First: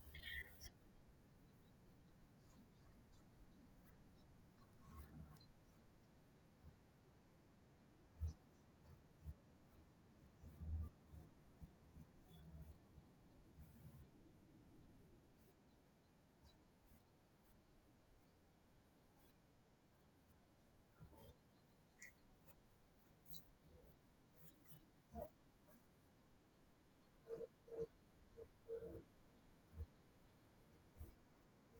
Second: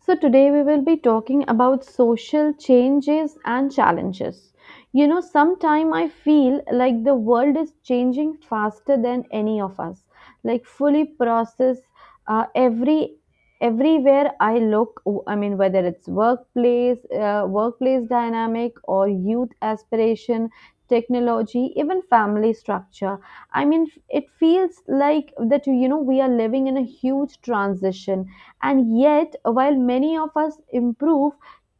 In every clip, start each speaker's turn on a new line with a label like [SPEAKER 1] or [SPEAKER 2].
[SPEAKER 1] So, today we will be talking about social changes and challenges. You know, sometime I feel like the world is changing faster than any of us. Like fully process uh, every everywhere I look. I mean, whether it's workplace, workplace dynamic, or youth aspiration, technology, even family structure. I mean, it feels like that. You know, we are living in a huge transition and yet, while many of us improve,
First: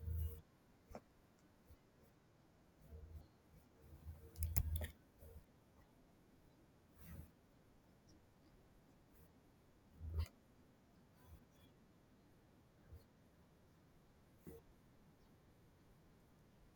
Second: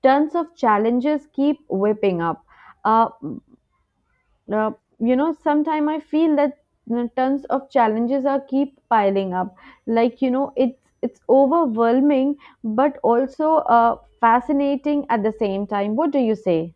[SPEAKER 1] tons of challenges keep whipping up. Uh, mm, uh, you know, sometimes I feel that you know, tons of challenges are keep piling up. Like you know, it's overwhelming, but also fascinating at the same time. What do you say?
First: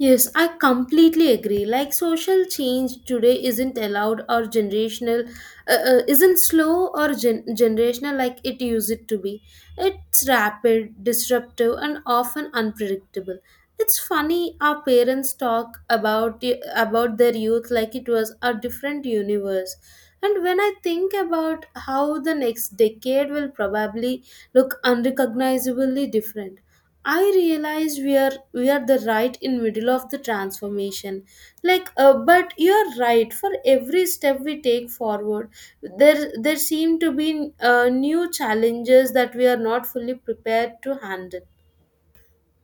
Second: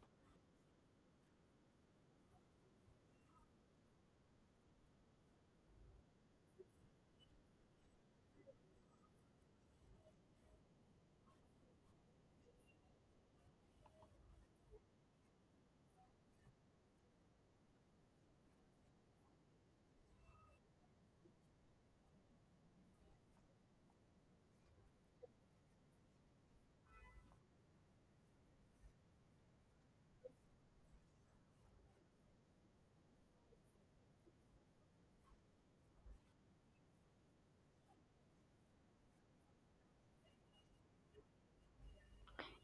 [SPEAKER 2] Yes, I completely agree. Like social change today isn't allowed or generational, isn't slow or generational like it used it to be. It's rapid, disruptive, and often unpredictable. It's funny our parents talk about about their youth like it was a different universe. And when I think about how the next decade will probably look unrecognizably different, I realize we are the right in middle of the transformation. But you're right. For every step we take forward, there seem to be new challenges that we are not fully prepared to handle.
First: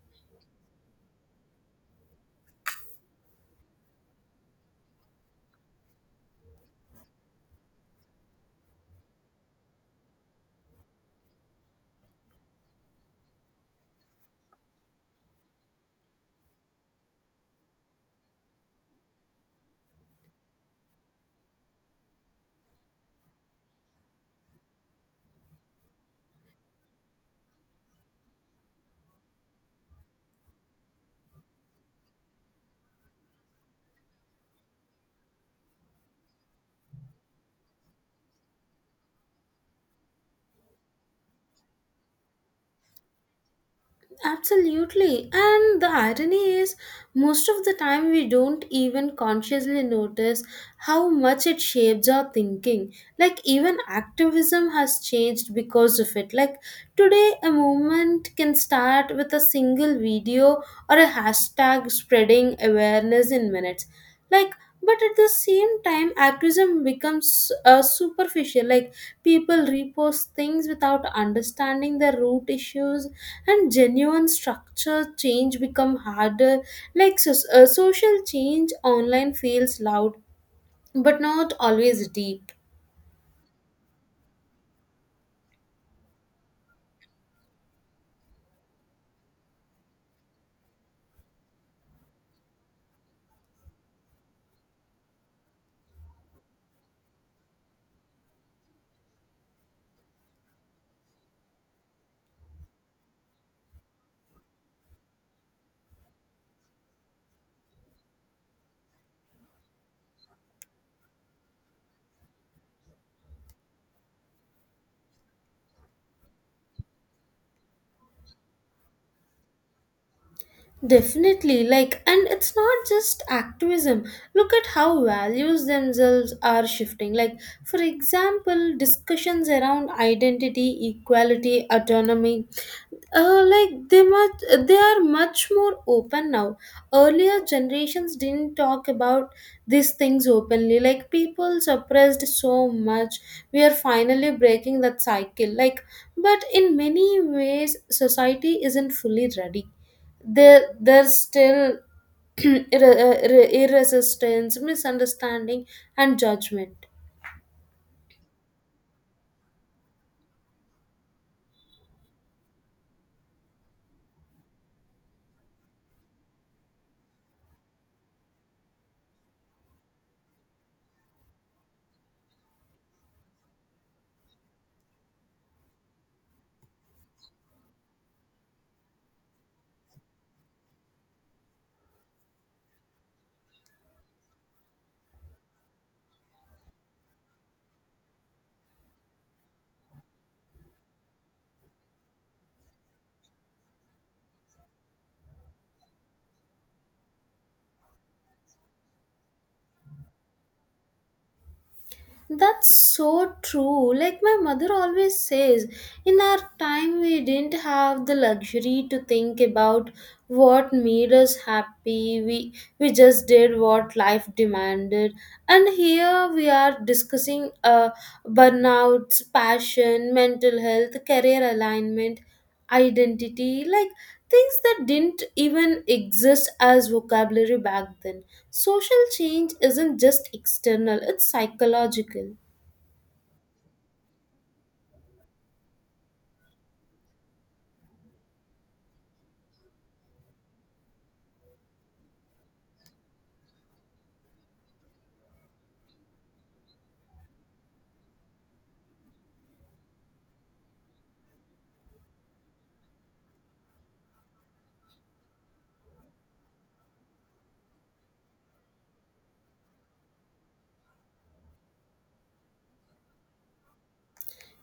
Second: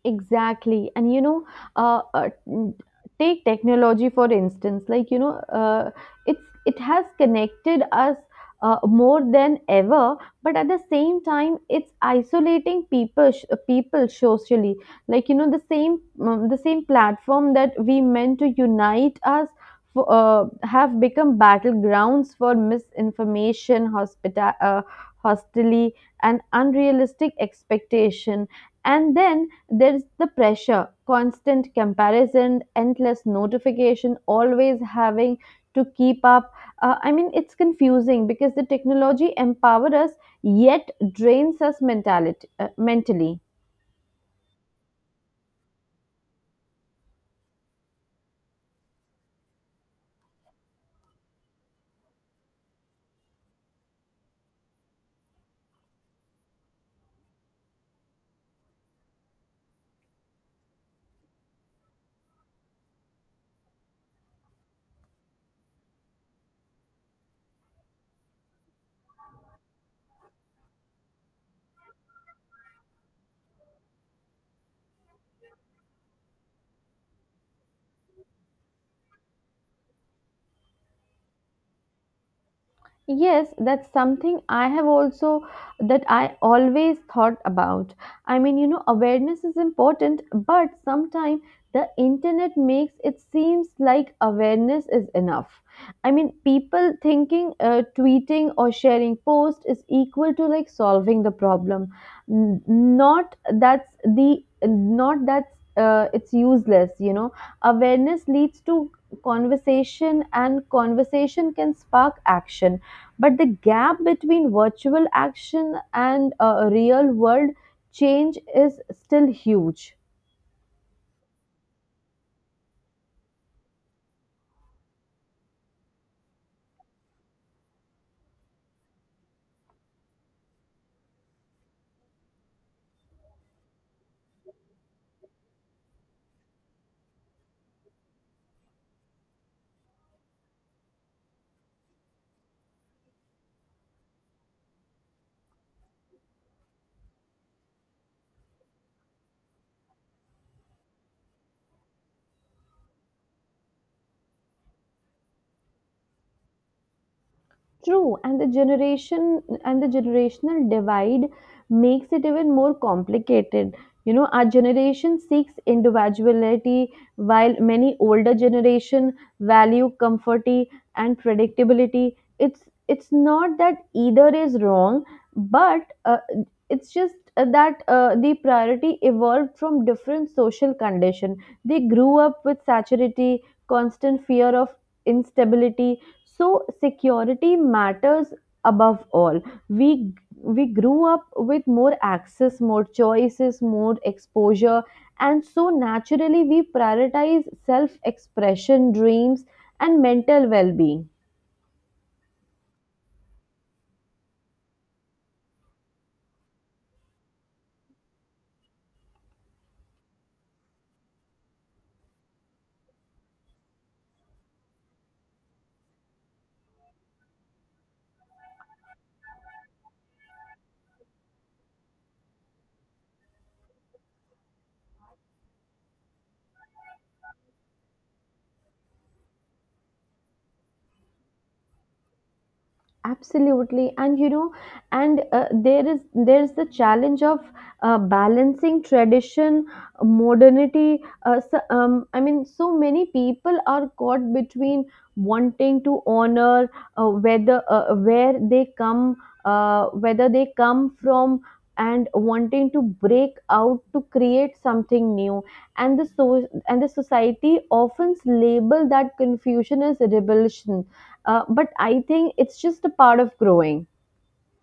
[SPEAKER 1] Exactly, and you know, uh, uh, n- take technology for instance, like you know, uh, it has connected us more than ever, but at the same time it's isolating people people socially. Like you know, the same platform that we meant to unite us for, have become battlegrounds for misinformation, hostility and unrealistic expectation. And then there's the pressure, constant comparison, endless notification, always having to keep up. I mean, it's confusing because the technology empowers us yet drains us mentally.
[SPEAKER 2] Absolutely. And the irony is, most of the time we don't even consciously notice how much it shapes our thinking. Like, even activism has changed because of it. Like, today, a movement can start with a single video or a hashtag spreading awareness in minutes. Like, but at the same time activism becomes superficial, like people repost things without understanding the root issues, and genuine structure change become harder. Like social change online feels loud but not always deep.
[SPEAKER 1] Yes, that's something I have also that I always thought about. I mean, you know, awareness is important, but sometimes the internet makes it seems like awareness is enough. I mean, people thinking tweeting or sharing post is equal to like solving the problem. Not that's the not that's it's useless, you know. Awareness leads to conversation, and conversation can spark action, but the gap between virtual action and real world change is still huge.
[SPEAKER 2] Definitely, like, and it's not just activism. Look at how values themselves are shifting. Like, for example, discussions around identity, equality, autonomy, like they are much more open now. Earlier generations didn't talk about these things openly. Like, people suppressed so much. We are finally breaking that cycle. Like, but in many ways, society isn't fully ready. There's still irresistance, misunderstanding, and judgment.
[SPEAKER 1] True, and the generational divide makes it even more complicated. You know, our generation seeks individuality, while many older generation value comforty and predictability. It's not that either is wrong, but it's just that the priority evolved from different social condition. They grew up with saturity, constant fear of instability, so security matters above all. We we grew up with more access, more choices, more exposure, and so naturally we prioritize self-expression, dreams, and mental well-being.
[SPEAKER 2] That's so true. Like my mother always says, in our time we didn't have the luxury to think about what made us happy. We just did what life demanded. And here we are discussing burnouts, passion, mental health, career alignment, identity, like things that didn't even exist as vocabulary back then. Social change isn't just external, it's psychological.
[SPEAKER 1] Absolutely, and you know, and there's the challenge of balancing tradition, modernity. So, I mean, so many people are caught between wanting to honor uh, whether uh, where they come whether they come from and wanting to break out to create something new. And the so and the society often label that confusion as rebellion, but I think it's just a part of growing.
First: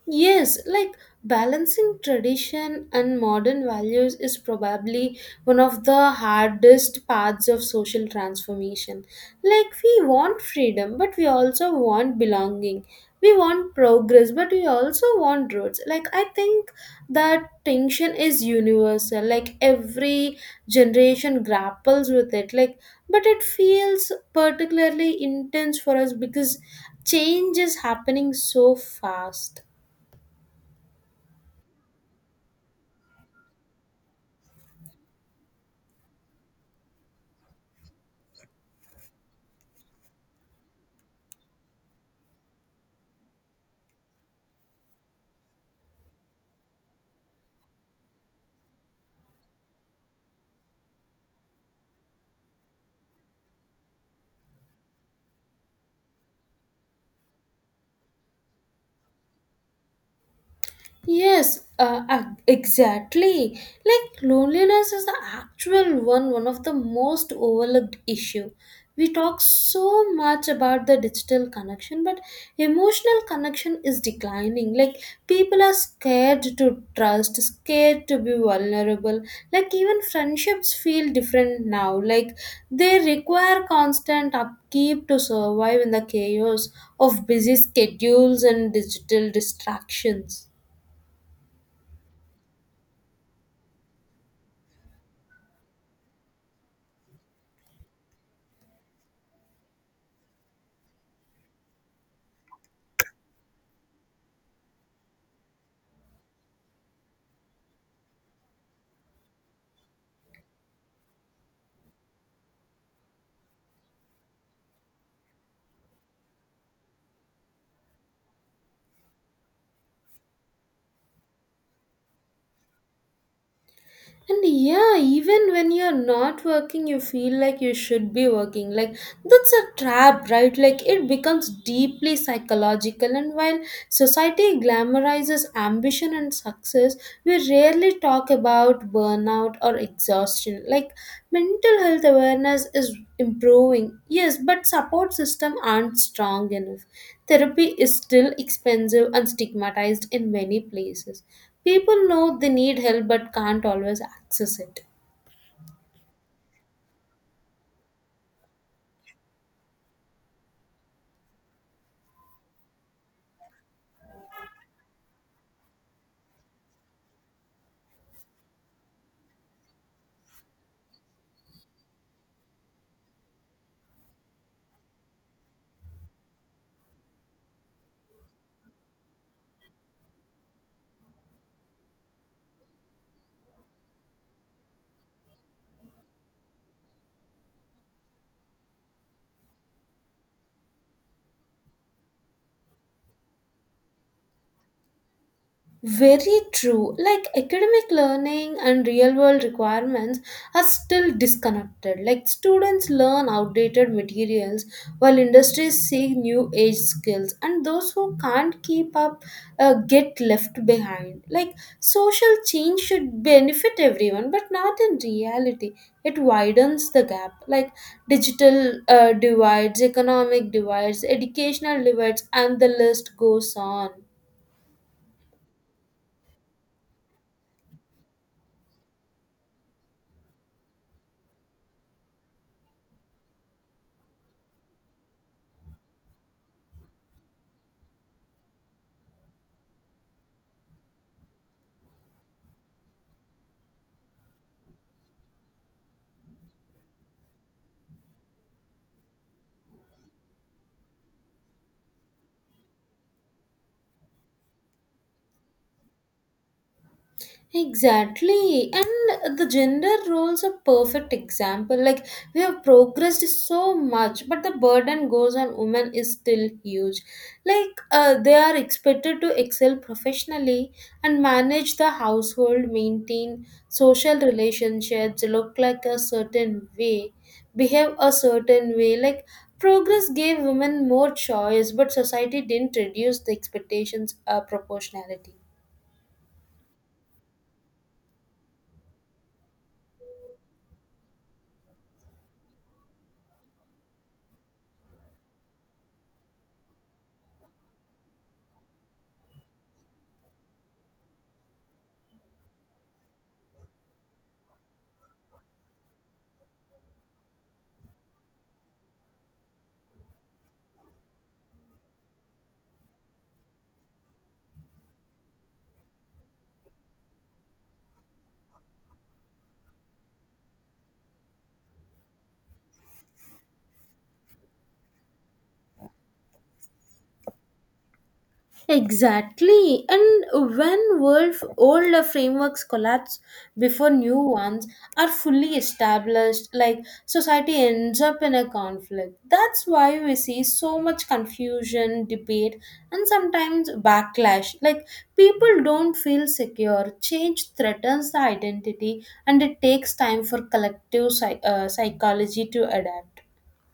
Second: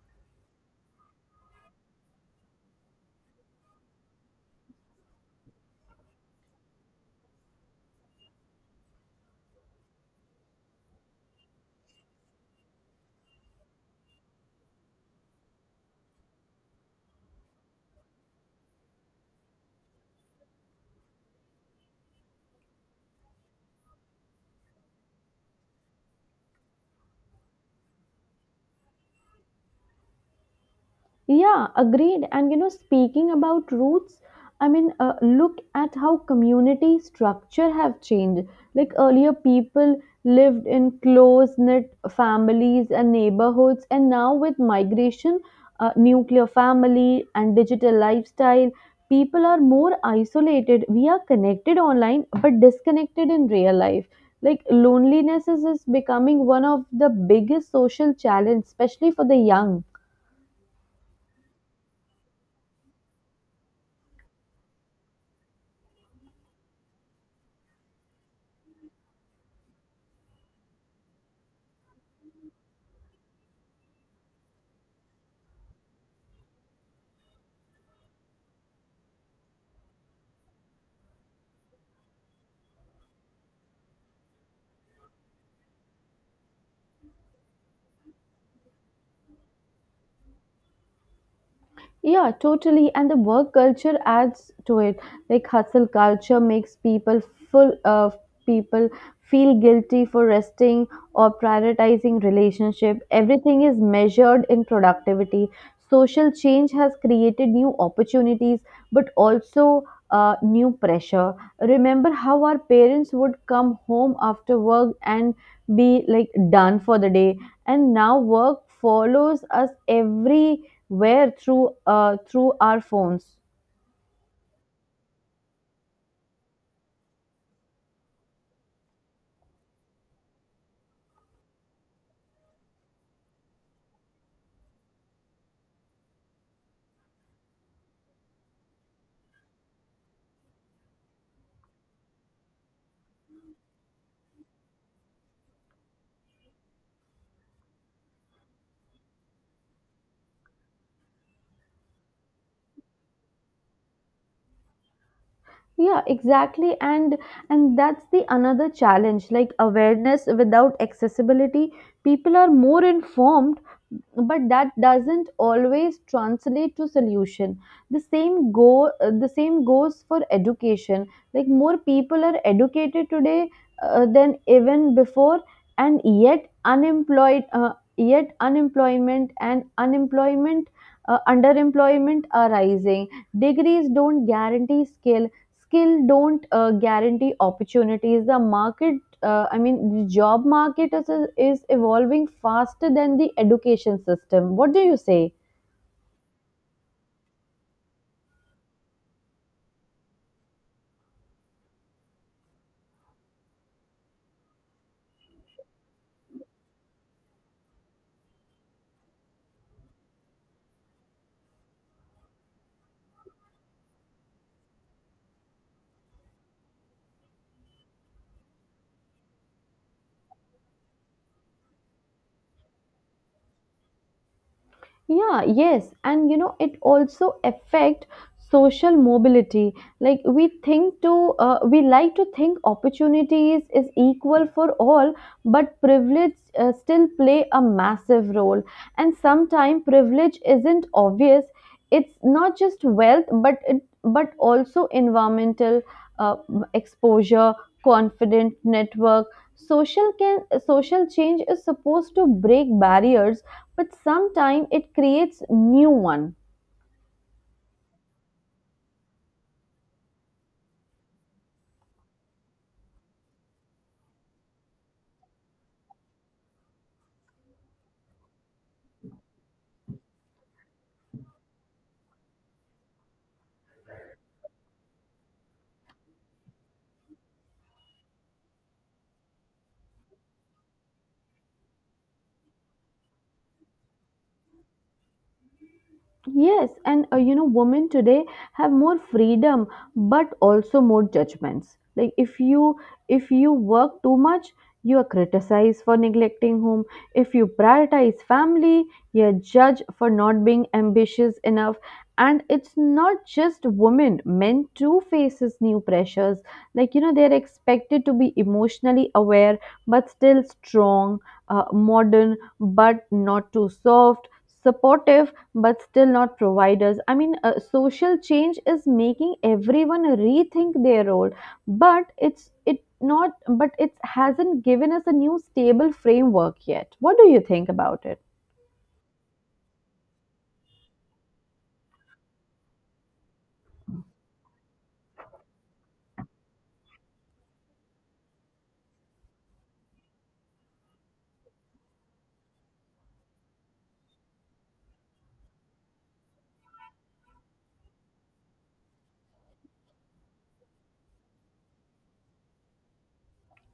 [SPEAKER 2] Yes, like balancing tradition and modern values is probably one of the hardest parts of social transformation. Like, we want freedom, but we also want belonging. We want progress, but we also want roots. Like, I think that tension is universal. Like, every generation grapples with it. Like, but it feels particularly intense for us because change is happening so fast.
[SPEAKER 1] Yeah, agreed. And you know, speaking about roots, I mean, look at how community structure have changed. Like earlier, people lived in close knit families and neighborhoods, and now with migration, nuclear family, and digital lifestyle, people are more isolated. We are connected online but disconnected in real life. Like loneliness is becoming one of the biggest social challenge, especially for the young.
[SPEAKER 2] Yes, exactly. Like loneliness is the actual one, one of the most overlooked issue. We talk so much about the digital connection, but emotional connection is declining. Like people are scared to trust, scared to be vulnerable. Like even friendships feel different now. Like they require constant upkeep to survive in the chaos of busy schedules and digital distractions.
[SPEAKER 1] Yeah, totally. And the work culture adds to it. Like hustle culture makes people full of people feel guilty for resting or prioritizing relationship. Everything is measured in productivity. Social change has created new opportunities, but also new pressure. Remember how our parents would come home after work and be like done for the day, and now work follows us every where through through our phones.
[SPEAKER 2] And yeah, even when you're not working, you feel like you should be working. Like, that's a trap, right? Like, it becomes deeply psychological. And while society glamorizes ambition and success, we rarely talk about burnout or exhaustion. Like, mental health awareness is improving, yes, but support system aren't strong enough. Therapy is still expensive and stigmatized in many places. People know they need help but can't always access it.
[SPEAKER 1] Yeah, exactly, and that's the another challenge, like awareness without accessibility. People are more informed, but that doesn't always translate to solution. The same goes for education. Like more people are educated today than even before, and yet unemployed yet unemployment and unemployment underemployment are rising. Degrees don't guarantee skill, skill don't guarantee opportunities. The market I mean, the job is evolving faster than the education system. What do you say?
[SPEAKER 2] Very true. Like academic learning and real world requirements are still disconnected. Like students learn outdated materials while industries seek new age skills, and those who can't keep up get left behind. Like social change should benefit everyone, but not in reality. It widens the gap. Like digital divides, economic divides, educational divides, and the list goes on.
[SPEAKER 1] Yeah, yes, and you know, it also affect social mobility. Like we like to think opportunities is equal for all, but privilege still play a massive role. And sometimes privilege isn't obvious, it's not just wealth, but it but also environmental uh, exposure, confident network, social can social change is supposed to break barriers, but sometimes it creates new one.
[SPEAKER 2] Exactly. And the gender roles are perfect example. Like we have progressed so much, but the burden goes on women is still huge. Like they are expected to excel professionally and manage the household, maintain social relationships, look like a certain way, behave a certain way. Like progress gave women more choice, but society didn't reduce the expectations proportionality.
[SPEAKER 1] Yes, and you know, women today have more freedom, but also more judgments. Like if you work too much, you are criticized for neglecting home. If you prioritize family, you're judged for not being ambitious enough. And it's not just women; men too faces new pressures. Like you know, they're expected to be emotionally aware, but still strong, modern, but not too soft, supportive but still not providers. I mean, social change is making everyone rethink their role, but it hasn't given us a new stable framework yet. What do you think about it?
[SPEAKER 2] Exactly. And when world older frameworks collapse before new ones are fully established, like society ends up in a conflict. That's why we see so much confusion, debate, and sometimes backlash. Like people don't feel secure. Change threatens the identity, and it takes time for collective psychology to adapt.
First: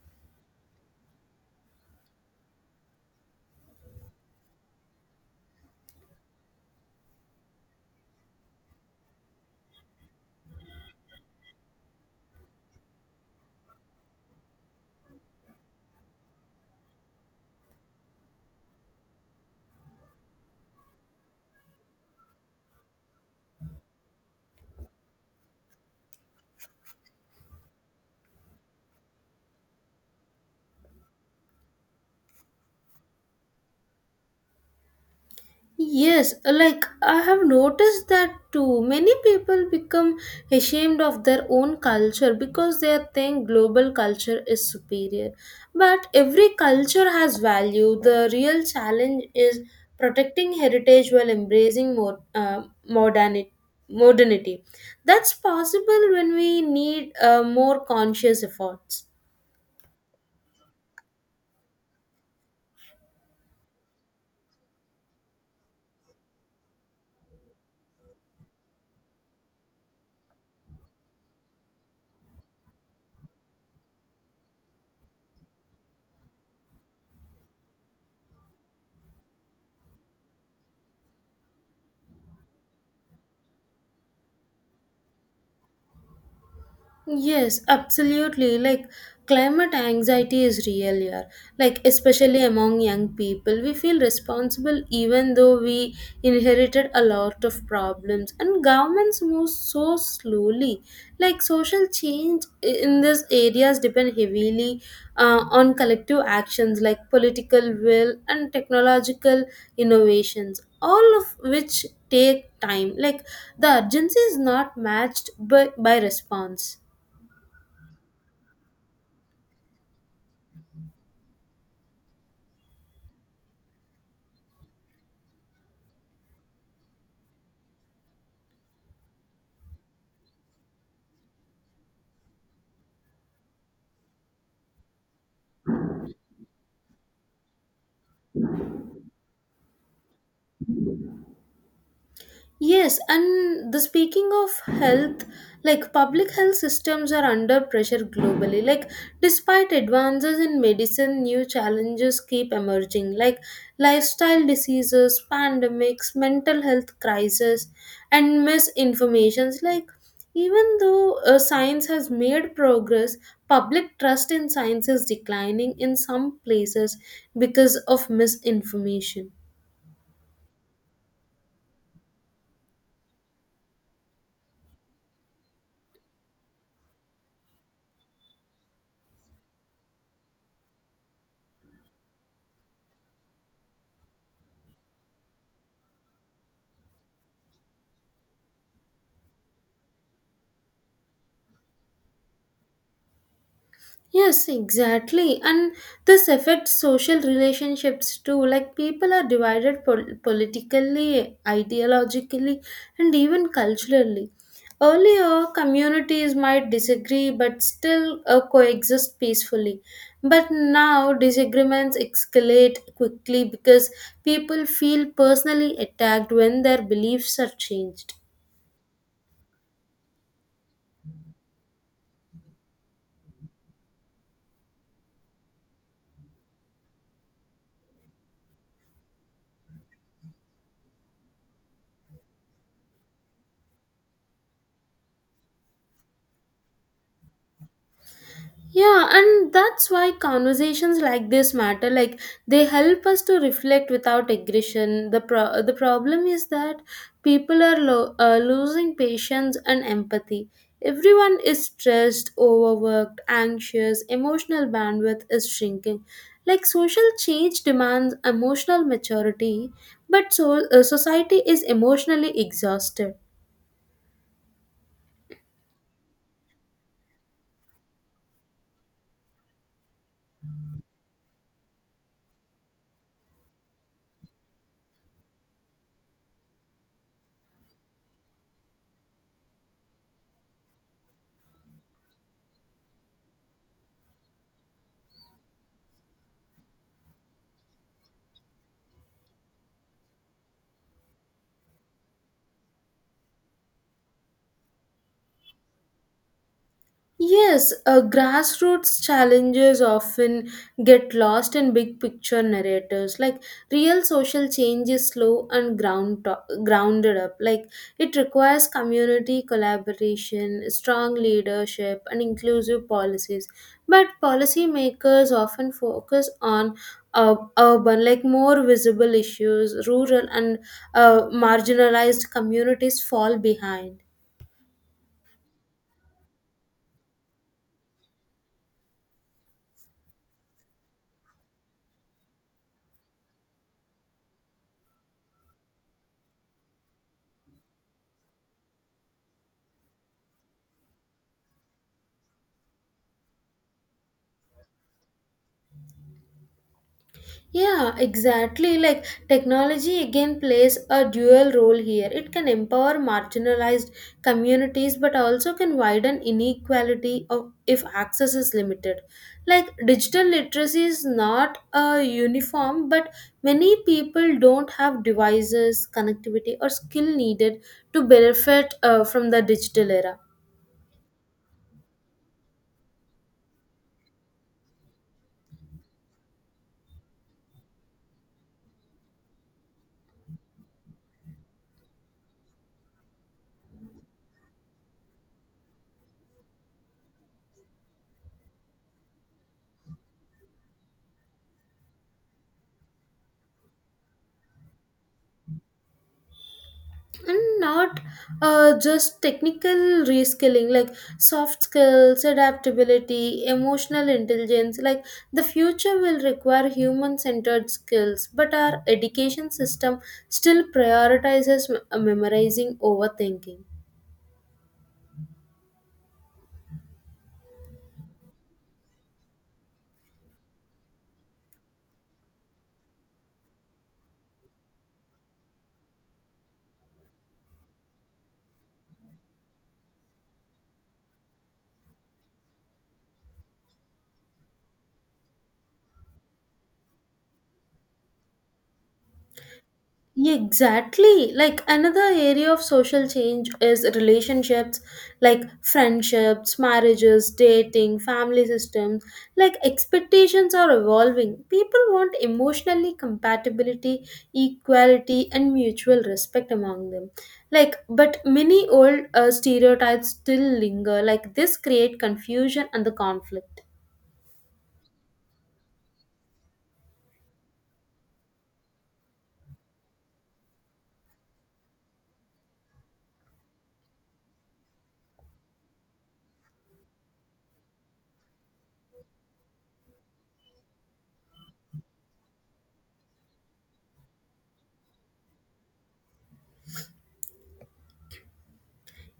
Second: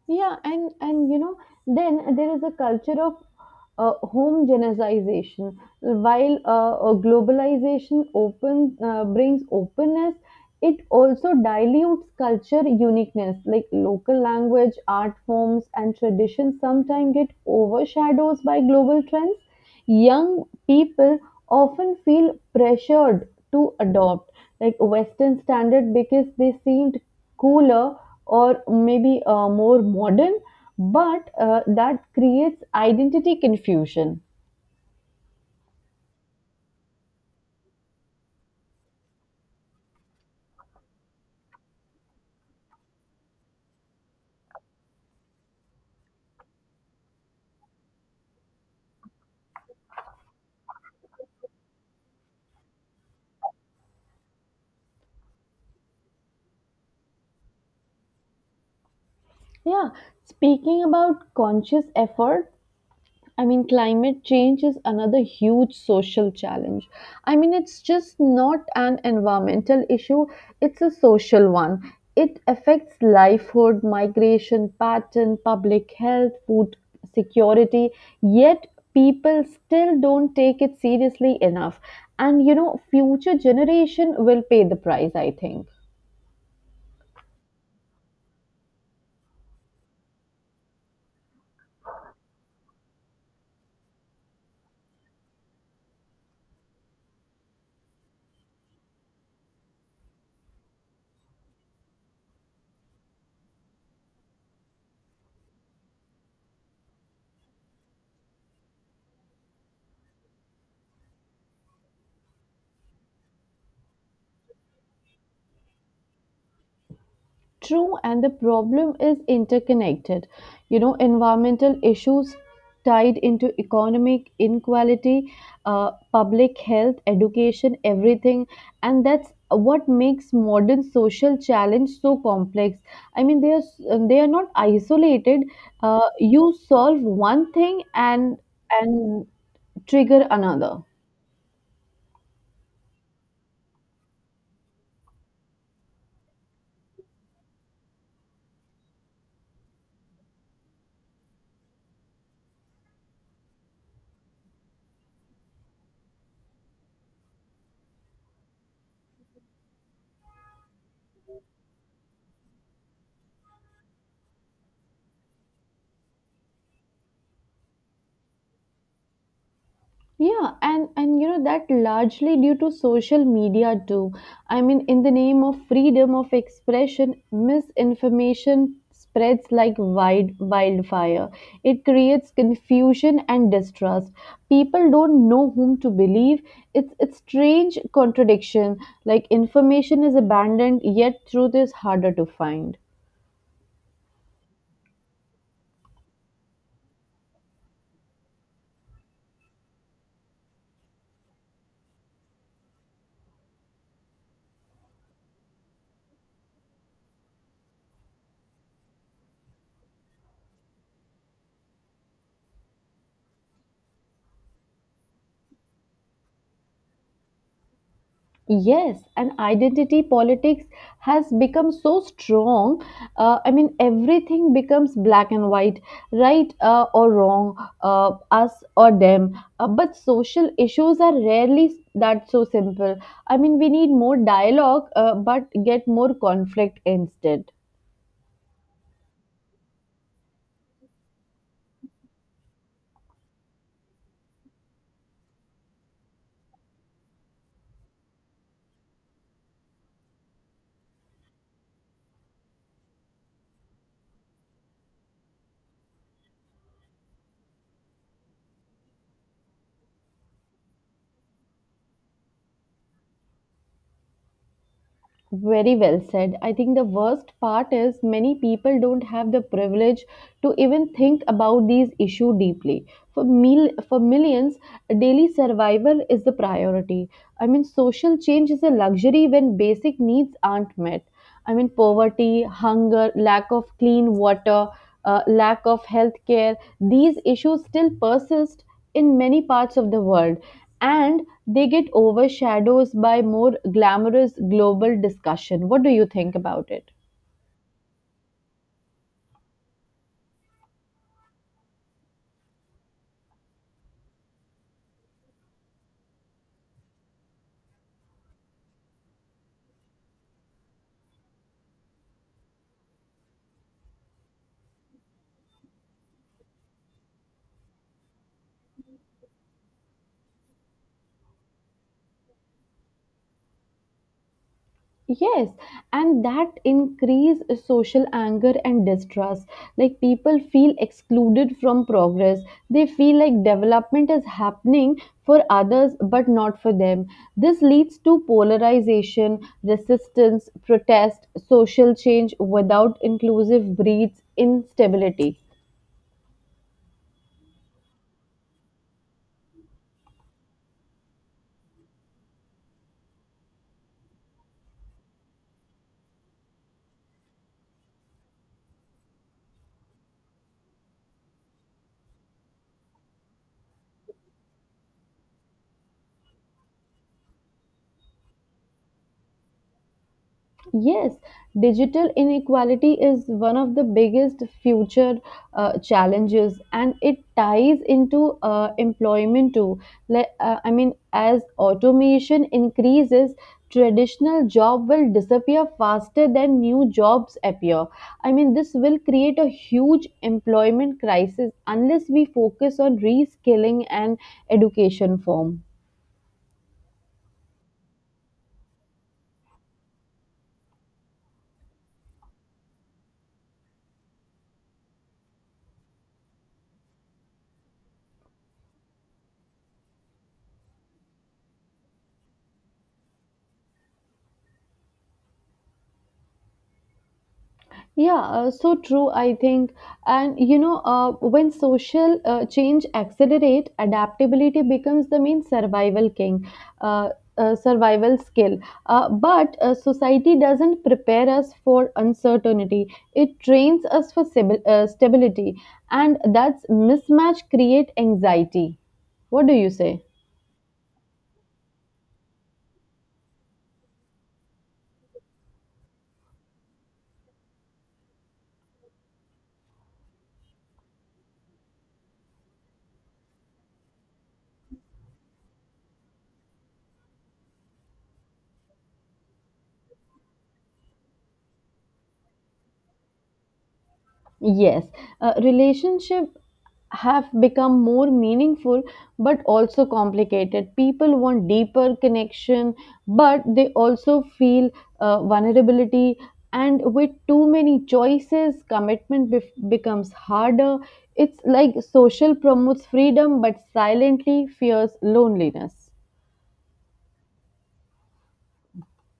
[SPEAKER 1] Yeah, and you know, then there is a culture of homogenization. While globalization open brings openness, it also dilutes culture uniqueness. Like local language, art forms and traditions sometimes get overshadowed by global trends. Young people often feel pressured to adopt like western standard because they seemed cooler or maybe more modern, but that creates identity confusion.
[SPEAKER 2] Yes, like I have noticed that too. Many people become ashamed of their own culture because they think global culture is superior. But every culture has value. The real challenge is protecting heritage while embracing more, modernity. modernity. That's possible when we need more conscious efforts.
[SPEAKER 1] Yeah, speaking about conscious effort, I mean, climate change is another huge social challenge. I mean, it's just not an environmental issue, it's a social one. It affects livelihood, migration pattern, public health, food security, yet people still don't take it seriously enough. And you know, future generation will pay the price, I think.
[SPEAKER 2] Yes, absolutely. Like climate anxiety is real here. Like especially among young people, we feel responsible even though we inherited a lot of problems and governments move so slowly. Like social change in these areas depend heavily on collective actions like political will and technological innovations, all of which take time. Like the urgency is not matched by response.
[SPEAKER 1] True, and the problem is interconnected. You know, environmental issues tied into economic inequality, public health, education, everything. And that's what makes modern social challenge so complex. I mean, they are not isolated. You solve one thing and trigger another.
[SPEAKER 2] Yes, and the speaking of health, like public health systems are under pressure globally. Like, despite advances in medicine, new challenges keep emerging, like lifestyle diseases, pandemics, mental health crisis, and misinformations. Like, even though science has made progress, public trust in science is declining in some places because of misinformation.
[SPEAKER 1] Yeah, and you know, that largely due to social media too. I mean, in the name of freedom of expression, misinformation spreads like wildfire. It creates confusion and distrust. People don't know whom to believe. It's strange contradiction. Like information is abundant, yet truth is harder to find.
[SPEAKER 2] Yes, exactly. And this affects social relationships too. Like people are divided politically, ideologically, and even culturally. Earlier, communities might disagree but still coexist peacefully. But now, disagreements escalate quickly because people feel personally attacked when their beliefs are changed.
[SPEAKER 1] Yes, and identity politics has become so strong. I mean, everything becomes black and white, right or wrong, us or them. But social issues are rarely that so simple. I mean, we need more dialogue, but get more conflict instead.
[SPEAKER 2] Yeah, and that's why conversations like this matter. Like they help us to reflect without aggression. The the problem is that people are losing patience and empathy. Everyone is stressed, overworked, anxious. Emotional bandwidth is shrinking. Like social change demands emotional maturity, but society is emotionally exhausted.
[SPEAKER 1] Very well said. I think the worst part is many people don't have the privilege to even think about these issue deeply. For millions, daily survival is the priority. I mean, social change is a luxury when basic needs aren't met. I mean, poverty, hunger, lack of clean water, lack of health care, these issues still persist in many parts of the world, and they get overshadowed by more glamorous global discussion. What do you think about it?
[SPEAKER 2] Yes, grassroots challenges often get lost in big picture narratives. Like real social change is slow and grounded up. Like it requires community collaboration, strong leadership, and inclusive policies. But policymakers often focus on urban, like more visible issues. Rural and marginalized communities fall behind.
[SPEAKER 1] Yes, and that increase social anger and distrust. Like people feel excluded from progress. They feel like development is happening for others but not for them. This leads to polarization, resistance, protest. Social change without inclusive breeds instability.
[SPEAKER 2] Yeah, exactly. Like technology again plays a dual role here. It can empower marginalized communities but also can widen inequality of if access is limited. Like digital literacy is not a uniform but many people don't have devices, connectivity or skill needed to benefit from the digital era.
[SPEAKER 1] Yes, digital inequality is one of the biggest future challenges, and it ties into employment too. I mean, as automation increases, traditional job will disappear faster than new jobs appear. I mean, this will create a huge employment crisis unless we focus on reskilling and education form.
[SPEAKER 2] And not just technical reskilling, like soft skills, adaptability, emotional intelligence. Like the future will require human centered skills but our education system still prioritizes memorizing over thinking.
[SPEAKER 1] Yeah, so true, I think. And you know, when social change accelerate, adaptability becomes the uh, survival skill. But society doesn't prepare us for uncertainty. It trains us for stability, and that's mismatch create anxiety. What do you say?
[SPEAKER 2] Yeah, exactly. Like another area of social change is relationships, like friendships, marriages, dating, family systems. Like expectations are evolving. People want emotionally compatibility, equality, and mutual respect among them. Like, but many old stereotypes still linger. Like this create confusion and the conflict.
[SPEAKER 1] Yes, relationship have become more meaningful but also complicated. People want deeper connection, but they also feel vulnerability. And with too many choices, becomes harder. It's like social promotes freedom but silently fears loneliness.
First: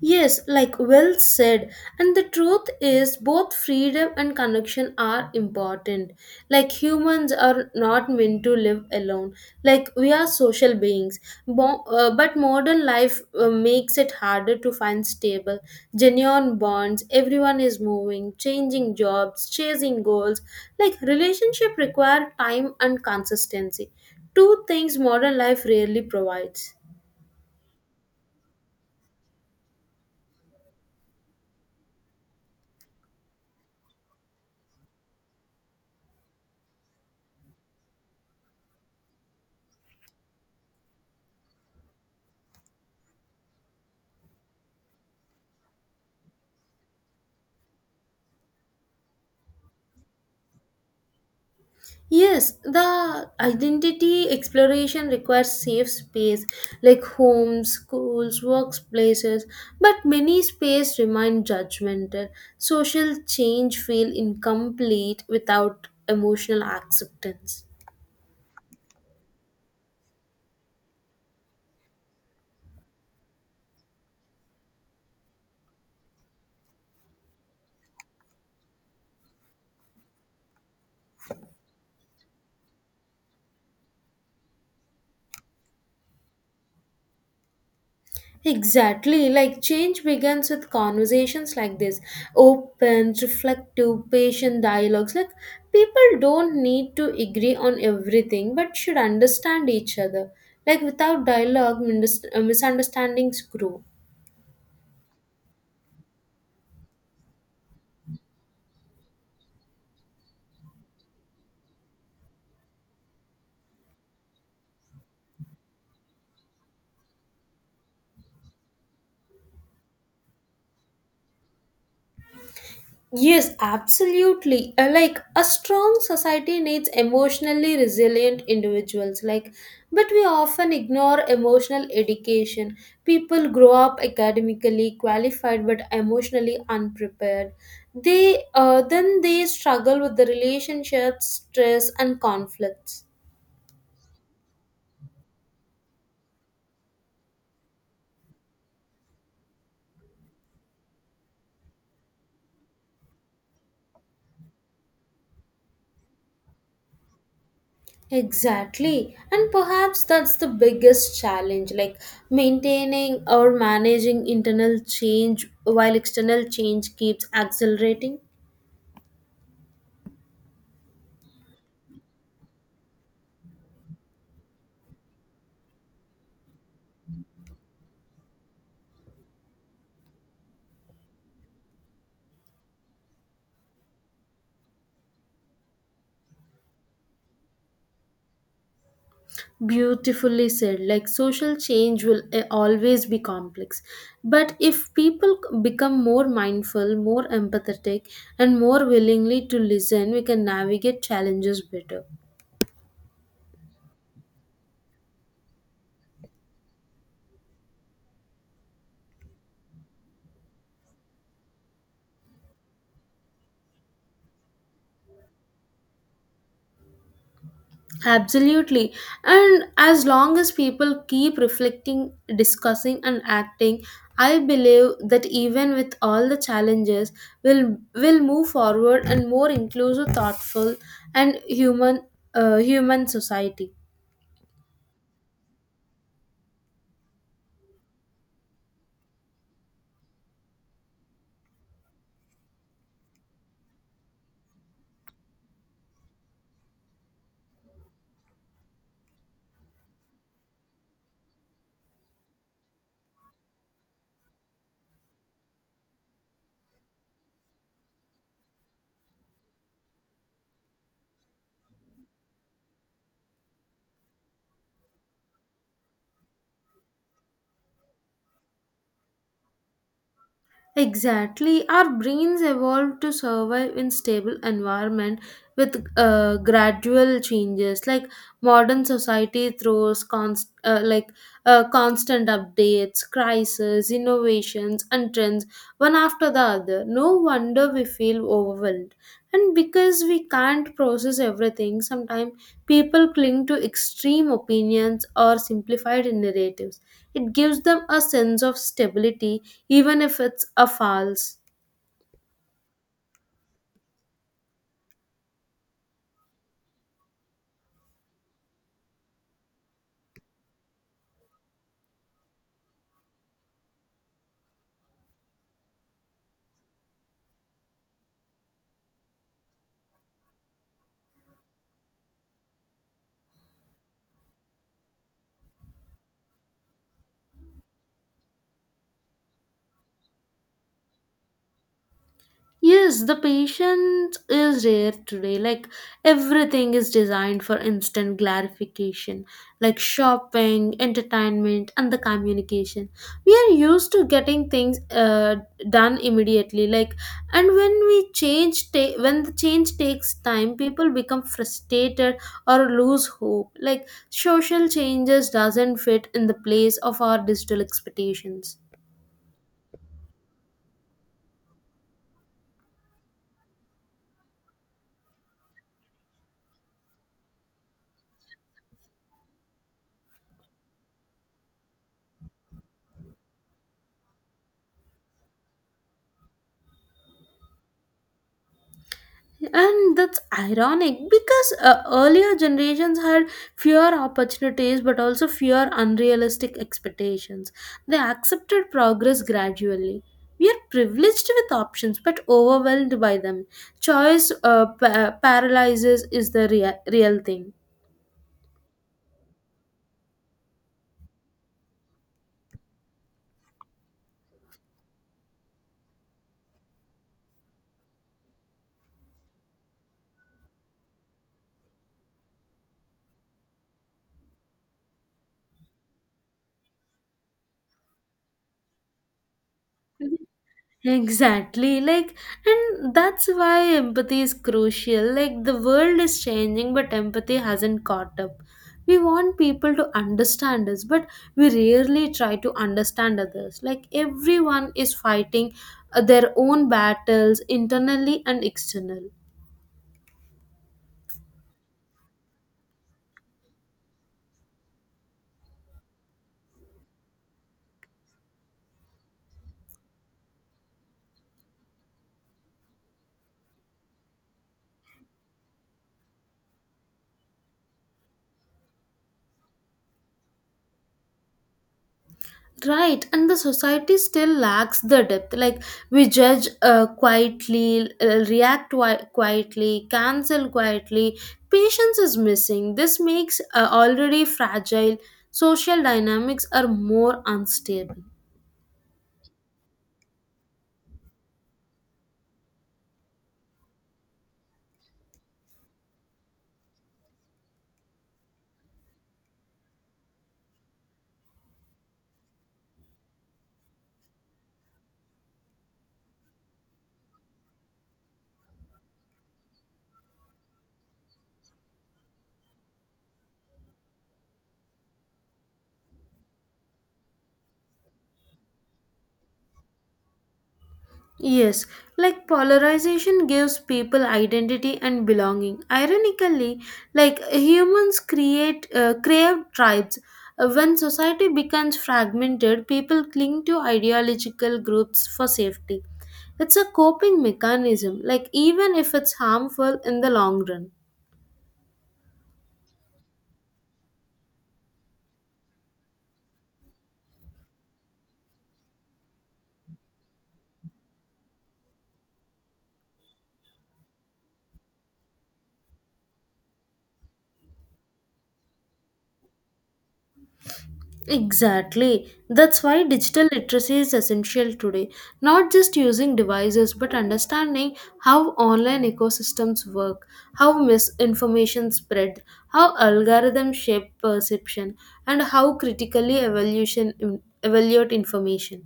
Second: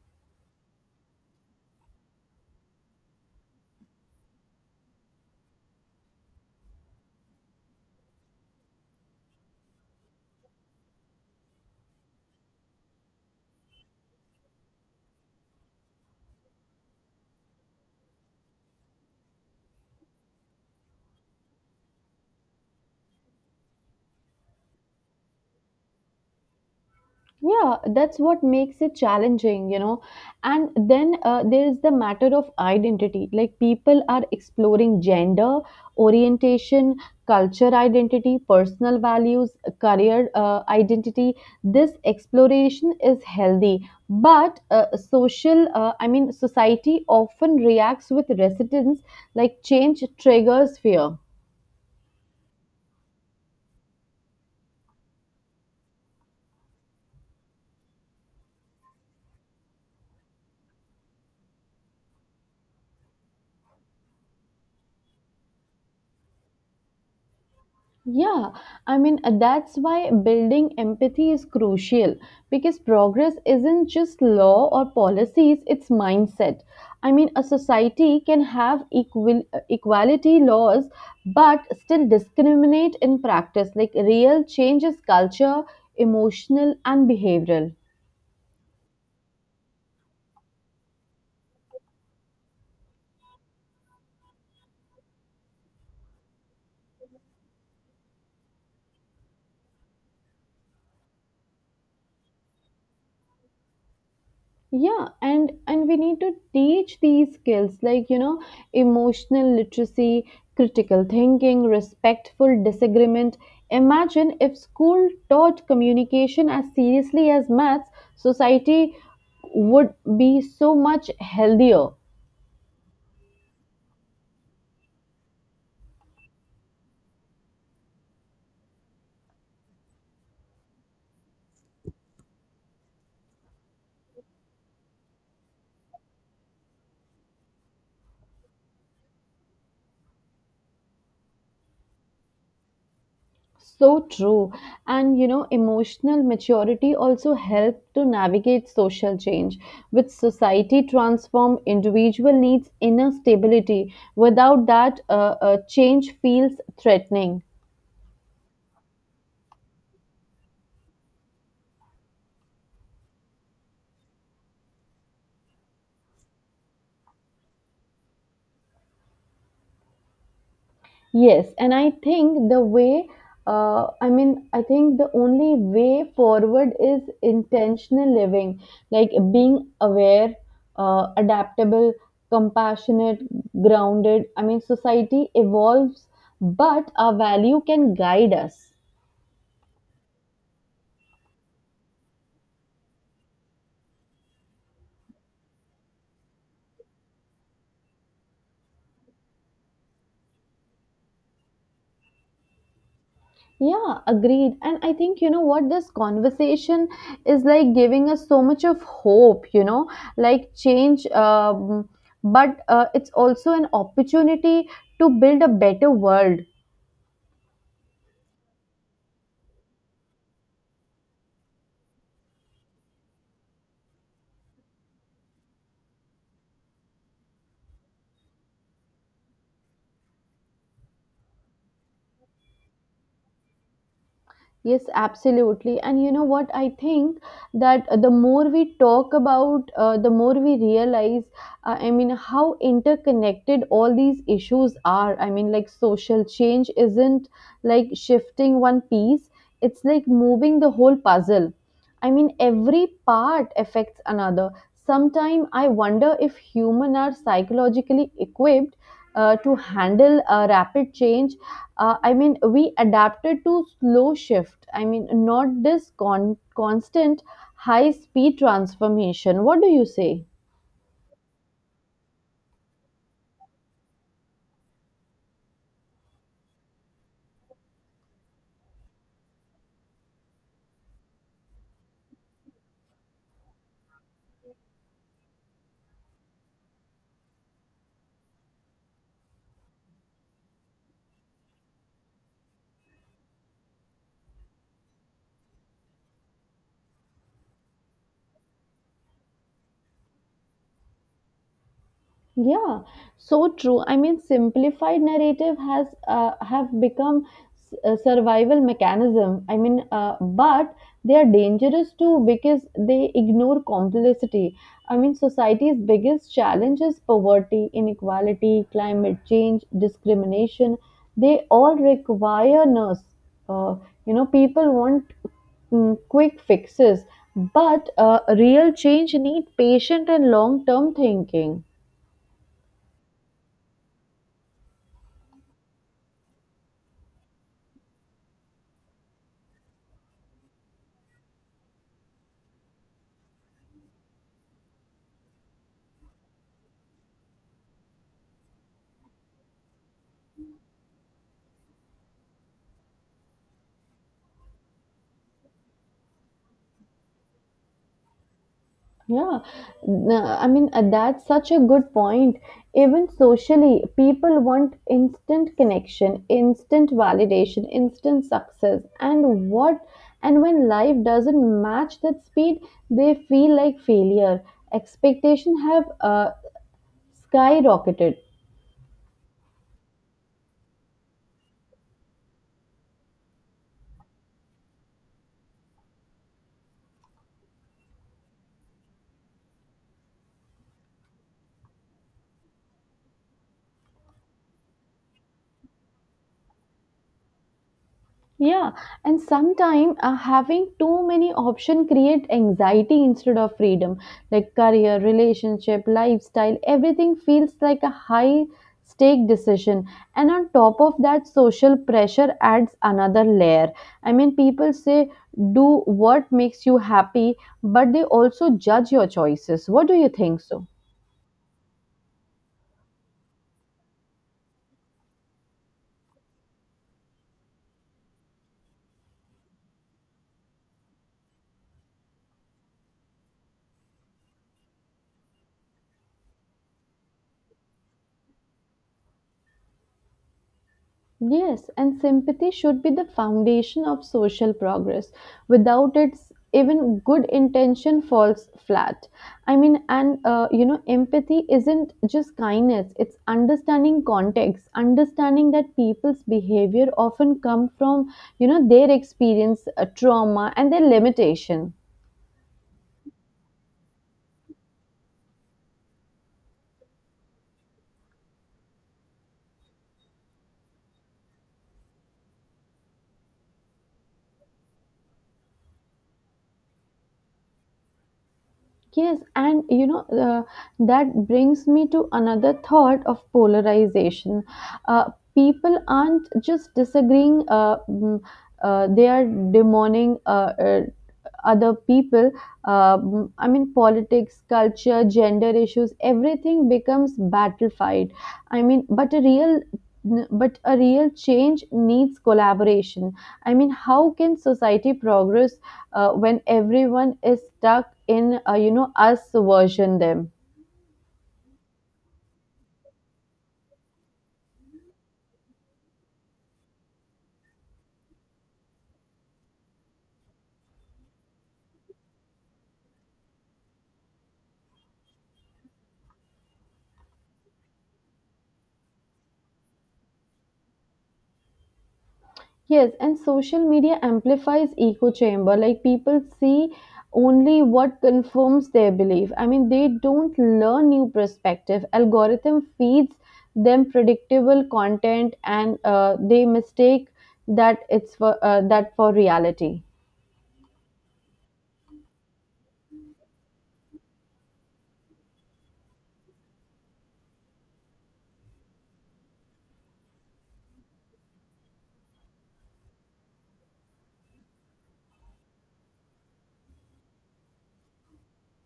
[SPEAKER 2] Yes, like well said. And the truth is, both freedom and connection are important. Like humans are not meant to live alone. Like we are social beings. But modern life makes it harder to find stable, genuine bonds. Everyone is moving, changing jobs, chasing goals. Like relationship require time and consistency. Two things modern life rarely provides.
[SPEAKER 1] Yeah, that's what makes it challenging, you know. And then there is the matter of identity. Like people are exploring gender, orientation, culture identity, personal values, career identity. This exploration is healthy, but I mean, society often reacts with resistance, like change triggers fear.
[SPEAKER 2] Yes, the identity exploration requires safe space like homes, schools, workplaces, but many space remain judgmental. Social change feel incomplete without emotional acceptance.
[SPEAKER 1] Yeah, I mean, that's why building empathy is crucial, because progress isn't just law or policies, it's mindset. I mean, a society can have equality laws but still discriminate in practice. Like, real change is culture, emotional, and behavioral.
[SPEAKER 2] Exactly. Like change begins with conversations like this, open, reflective, patient dialogues. Like people don't need to agree on everything but should understand each other. Like without dialogue, misunderstandings grow.
[SPEAKER 1] Yeah, and we need to teach these skills, like you know, emotional literacy, critical thinking, respectful disagreement. Imagine if school taught communication as seriously as maths. Society would be so much healthier.
[SPEAKER 2] Yes, absolutely. Like a strong society needs emotionally resilient individuals. Like, but we often ignore emotional education. People grow up academically qualified but emotionally unprepared. They then they struggle with the relationships, stress, and conflicts.
[SPEAKER 1] So true. And you know, emotional maturity also helps to navigate social change, which society transform individual needs inner stability. Without that, change feels threatening.
[SPEAKER 2] Exactly. And perhaps that's the biggest challenge, like maintaining or managing internal change while external change keeps accelerating.
[SPEAKER 1] Yes, and I think the way, I think the only way forward is intentional living, like being aware, adaptable, compassionate, grounded. I mean, society evolves, but our value can guide us.
[SPEAKER 2] Beautifully said. Like social change will always be complex. But if people become more mindful, more empathetic, and more willingly to listen, we can navigate challenges better.
[SPEAKER 1] Yeah, agreed. And I think, you know what, this conversation is like giving us so much of hope, like change, but it's also an opportunity to build a better world.
[SPEAKER 2] Absolutely. And as long as people keep reflecting, discussing, and acting, I believe that even with all the challenges, we'll move forward and more inclusive, thoughtful, and human, human society.
[SPEAKER 1] Yes, absolutely. And you know what? I think that the more we talk about, the more we realize, how interconnected all these issues are. I mean, like social change isn't like shifting one piece, it's like moving the whole puzzle. I mean, every part affects another. Sometimes I wonder if humans are psychologically equipped to handle a rapid change, I mean, we adapted to slow shift. I mean, not this constant high speed transformation. What do you say?
[SPEAKER 2] Exactly. Our brains evolved to survive in stable environment with gradual changes. Like modern society throws constant updates, crises, innovations, and trends one after the other. No wonder we feel overwhelmed, and because we can't process everything sometimes people cling to extreme opinions or simplified narratives. It gives them a sense of stability even if it's a false.
[SPEAKER 1] Yeah, so true. I mean, simplified narrative has have become a survival mechanism. I mean, but they are dangerous too because they ignore complicity. I mean, society's biggest challenge is poverty, inequality, climate change, discrimination. They all require us. Uh, you know, people want quick fixes, but real change need patient and long-term thinking.
[SPEAKER 2] Yes, the patience is rare today. Like everything is designed for instant gratification, like shopping, entertainment, and the communication. We are used to getting things done immediately. Like, and when when the change takes time, people become frustrated or lose hope. Like social changes doesn't fit in the place of our digital expectations.
[SPEAKER 1] Yeah, that's such a good point. Even socially, people want instant connection, instant validation, instant success. And what, and when life doesn't match that speed, they feel like failure. Expectations have skyrocketed.
[SPEAKER 2] And that's ironic because earlier generations had fewer opportunities but also fewer unrealistic expectations. They accepted progress gradually. We are privileged with options but overwhelmed by them. Paralyzes is the real thing.
[SPEAKER 1] Yeah, and sometimes having too many options create anxiety instead of freedom. Like career, relationship, lifestyle, everything feels like a high stake decision. And on top of that, social pressure adds another layer. I mean, people say do what makes you happy, but they also judge your choices. What do you think so?
[SPEAKER 2] Exactly, like, and that's why empathy is crucial. Like, the world is changing, but empathy hasn't caught up. We want people to understand us, but we rarely try to understand others. Like, everyone is fighting their own battles internally and external.
[SPEAKER 1] Yes, and sympathy should be the foundation of social progress. Without it, even good intention falls flat. I mean, and You know, empathy isn't just kindness, it's understanding context, understanding that people's behavior often come from, you know, their experience, trauma, and their limitation.
[SPEAKER 2] Right, and the society still lacks the depth. Like we judge quietly, quietly, cancel quietly. Patience is missing. This makes already fragile social dynamics are more unstable.
[SPEAKER 1] Yes, and you know, that brings me to another thought of polarization. People aren't just disagreeing, they are demoning uh, other people. I mean, politics, culture, gender issues, everything becomes battlefied. I mean, but a real but a real change needs collaboration. I mean, how can society progress when everyone is stuck in, you know, us version them.
[SPEAKER 2] Yes, like polarization gives people identity and belonging. Ironically, like humans create crave tribes. When society becomes fragmented, people cling to ideological groups for safety. It's a coping mechanism, like even if it's harmful in the long run.
[SPEAKER 1] Yes, and social media amplifies echo chamber. Like people see only what confirms their belief. I mean, they don't learn new perspective. Algorithm feeds them predictable content, and they mistake that for reality.
[SPEAKER 2] Exactly. That's why digital literacy is essential today. Not just using devices, but understanding how online ecosystems work, how misinformation spread, how algorithms shape perception, and how critically evaluation evaluate information.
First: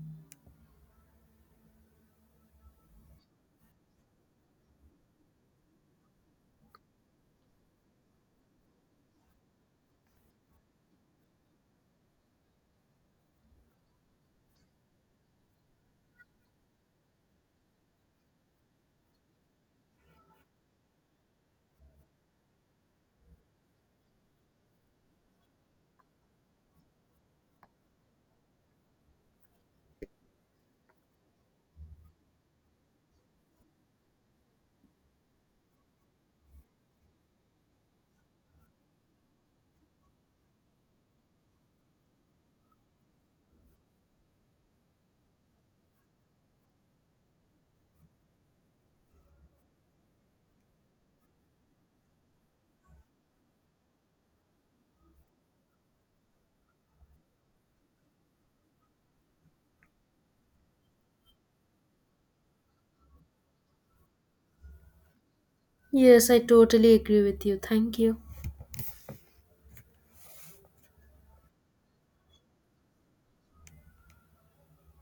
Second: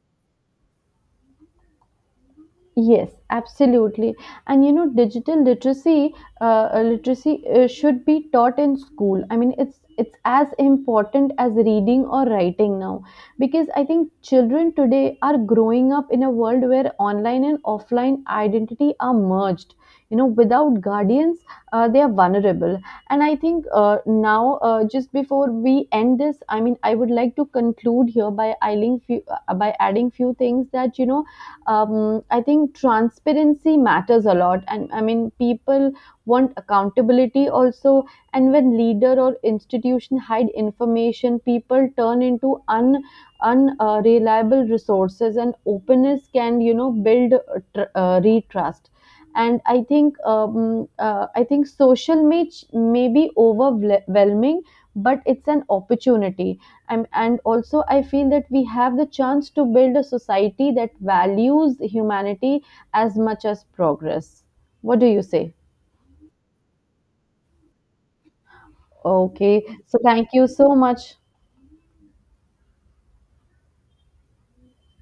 [SPEAKER 1] Yes, absolutely. And you know, digital literacy, literacy should be taught in school. I mean, it's as important as reading or writing now, because I think children today are growing up in a world where online and offline identity are merged. You know, without guardians, they are vulnerable. And I think now, just before we end this, I mean, I would like to conclude here by adding few, by adding few things that you know, I think transparency matters a lot, and I mean people want accountability also. And when leader or institution hide information, people turn into un unreliable resources, and openness can, you know, build retrust. And I think social may may be overwhelming, but it's an opportunity. And also I feel that we have the chance to build a society that values humanity as much as progress. What do you say?
[SPEAKER 2] Yes, I totally agree with you. Thank you.
[SPEAKER 1] Okay, so thank you so much.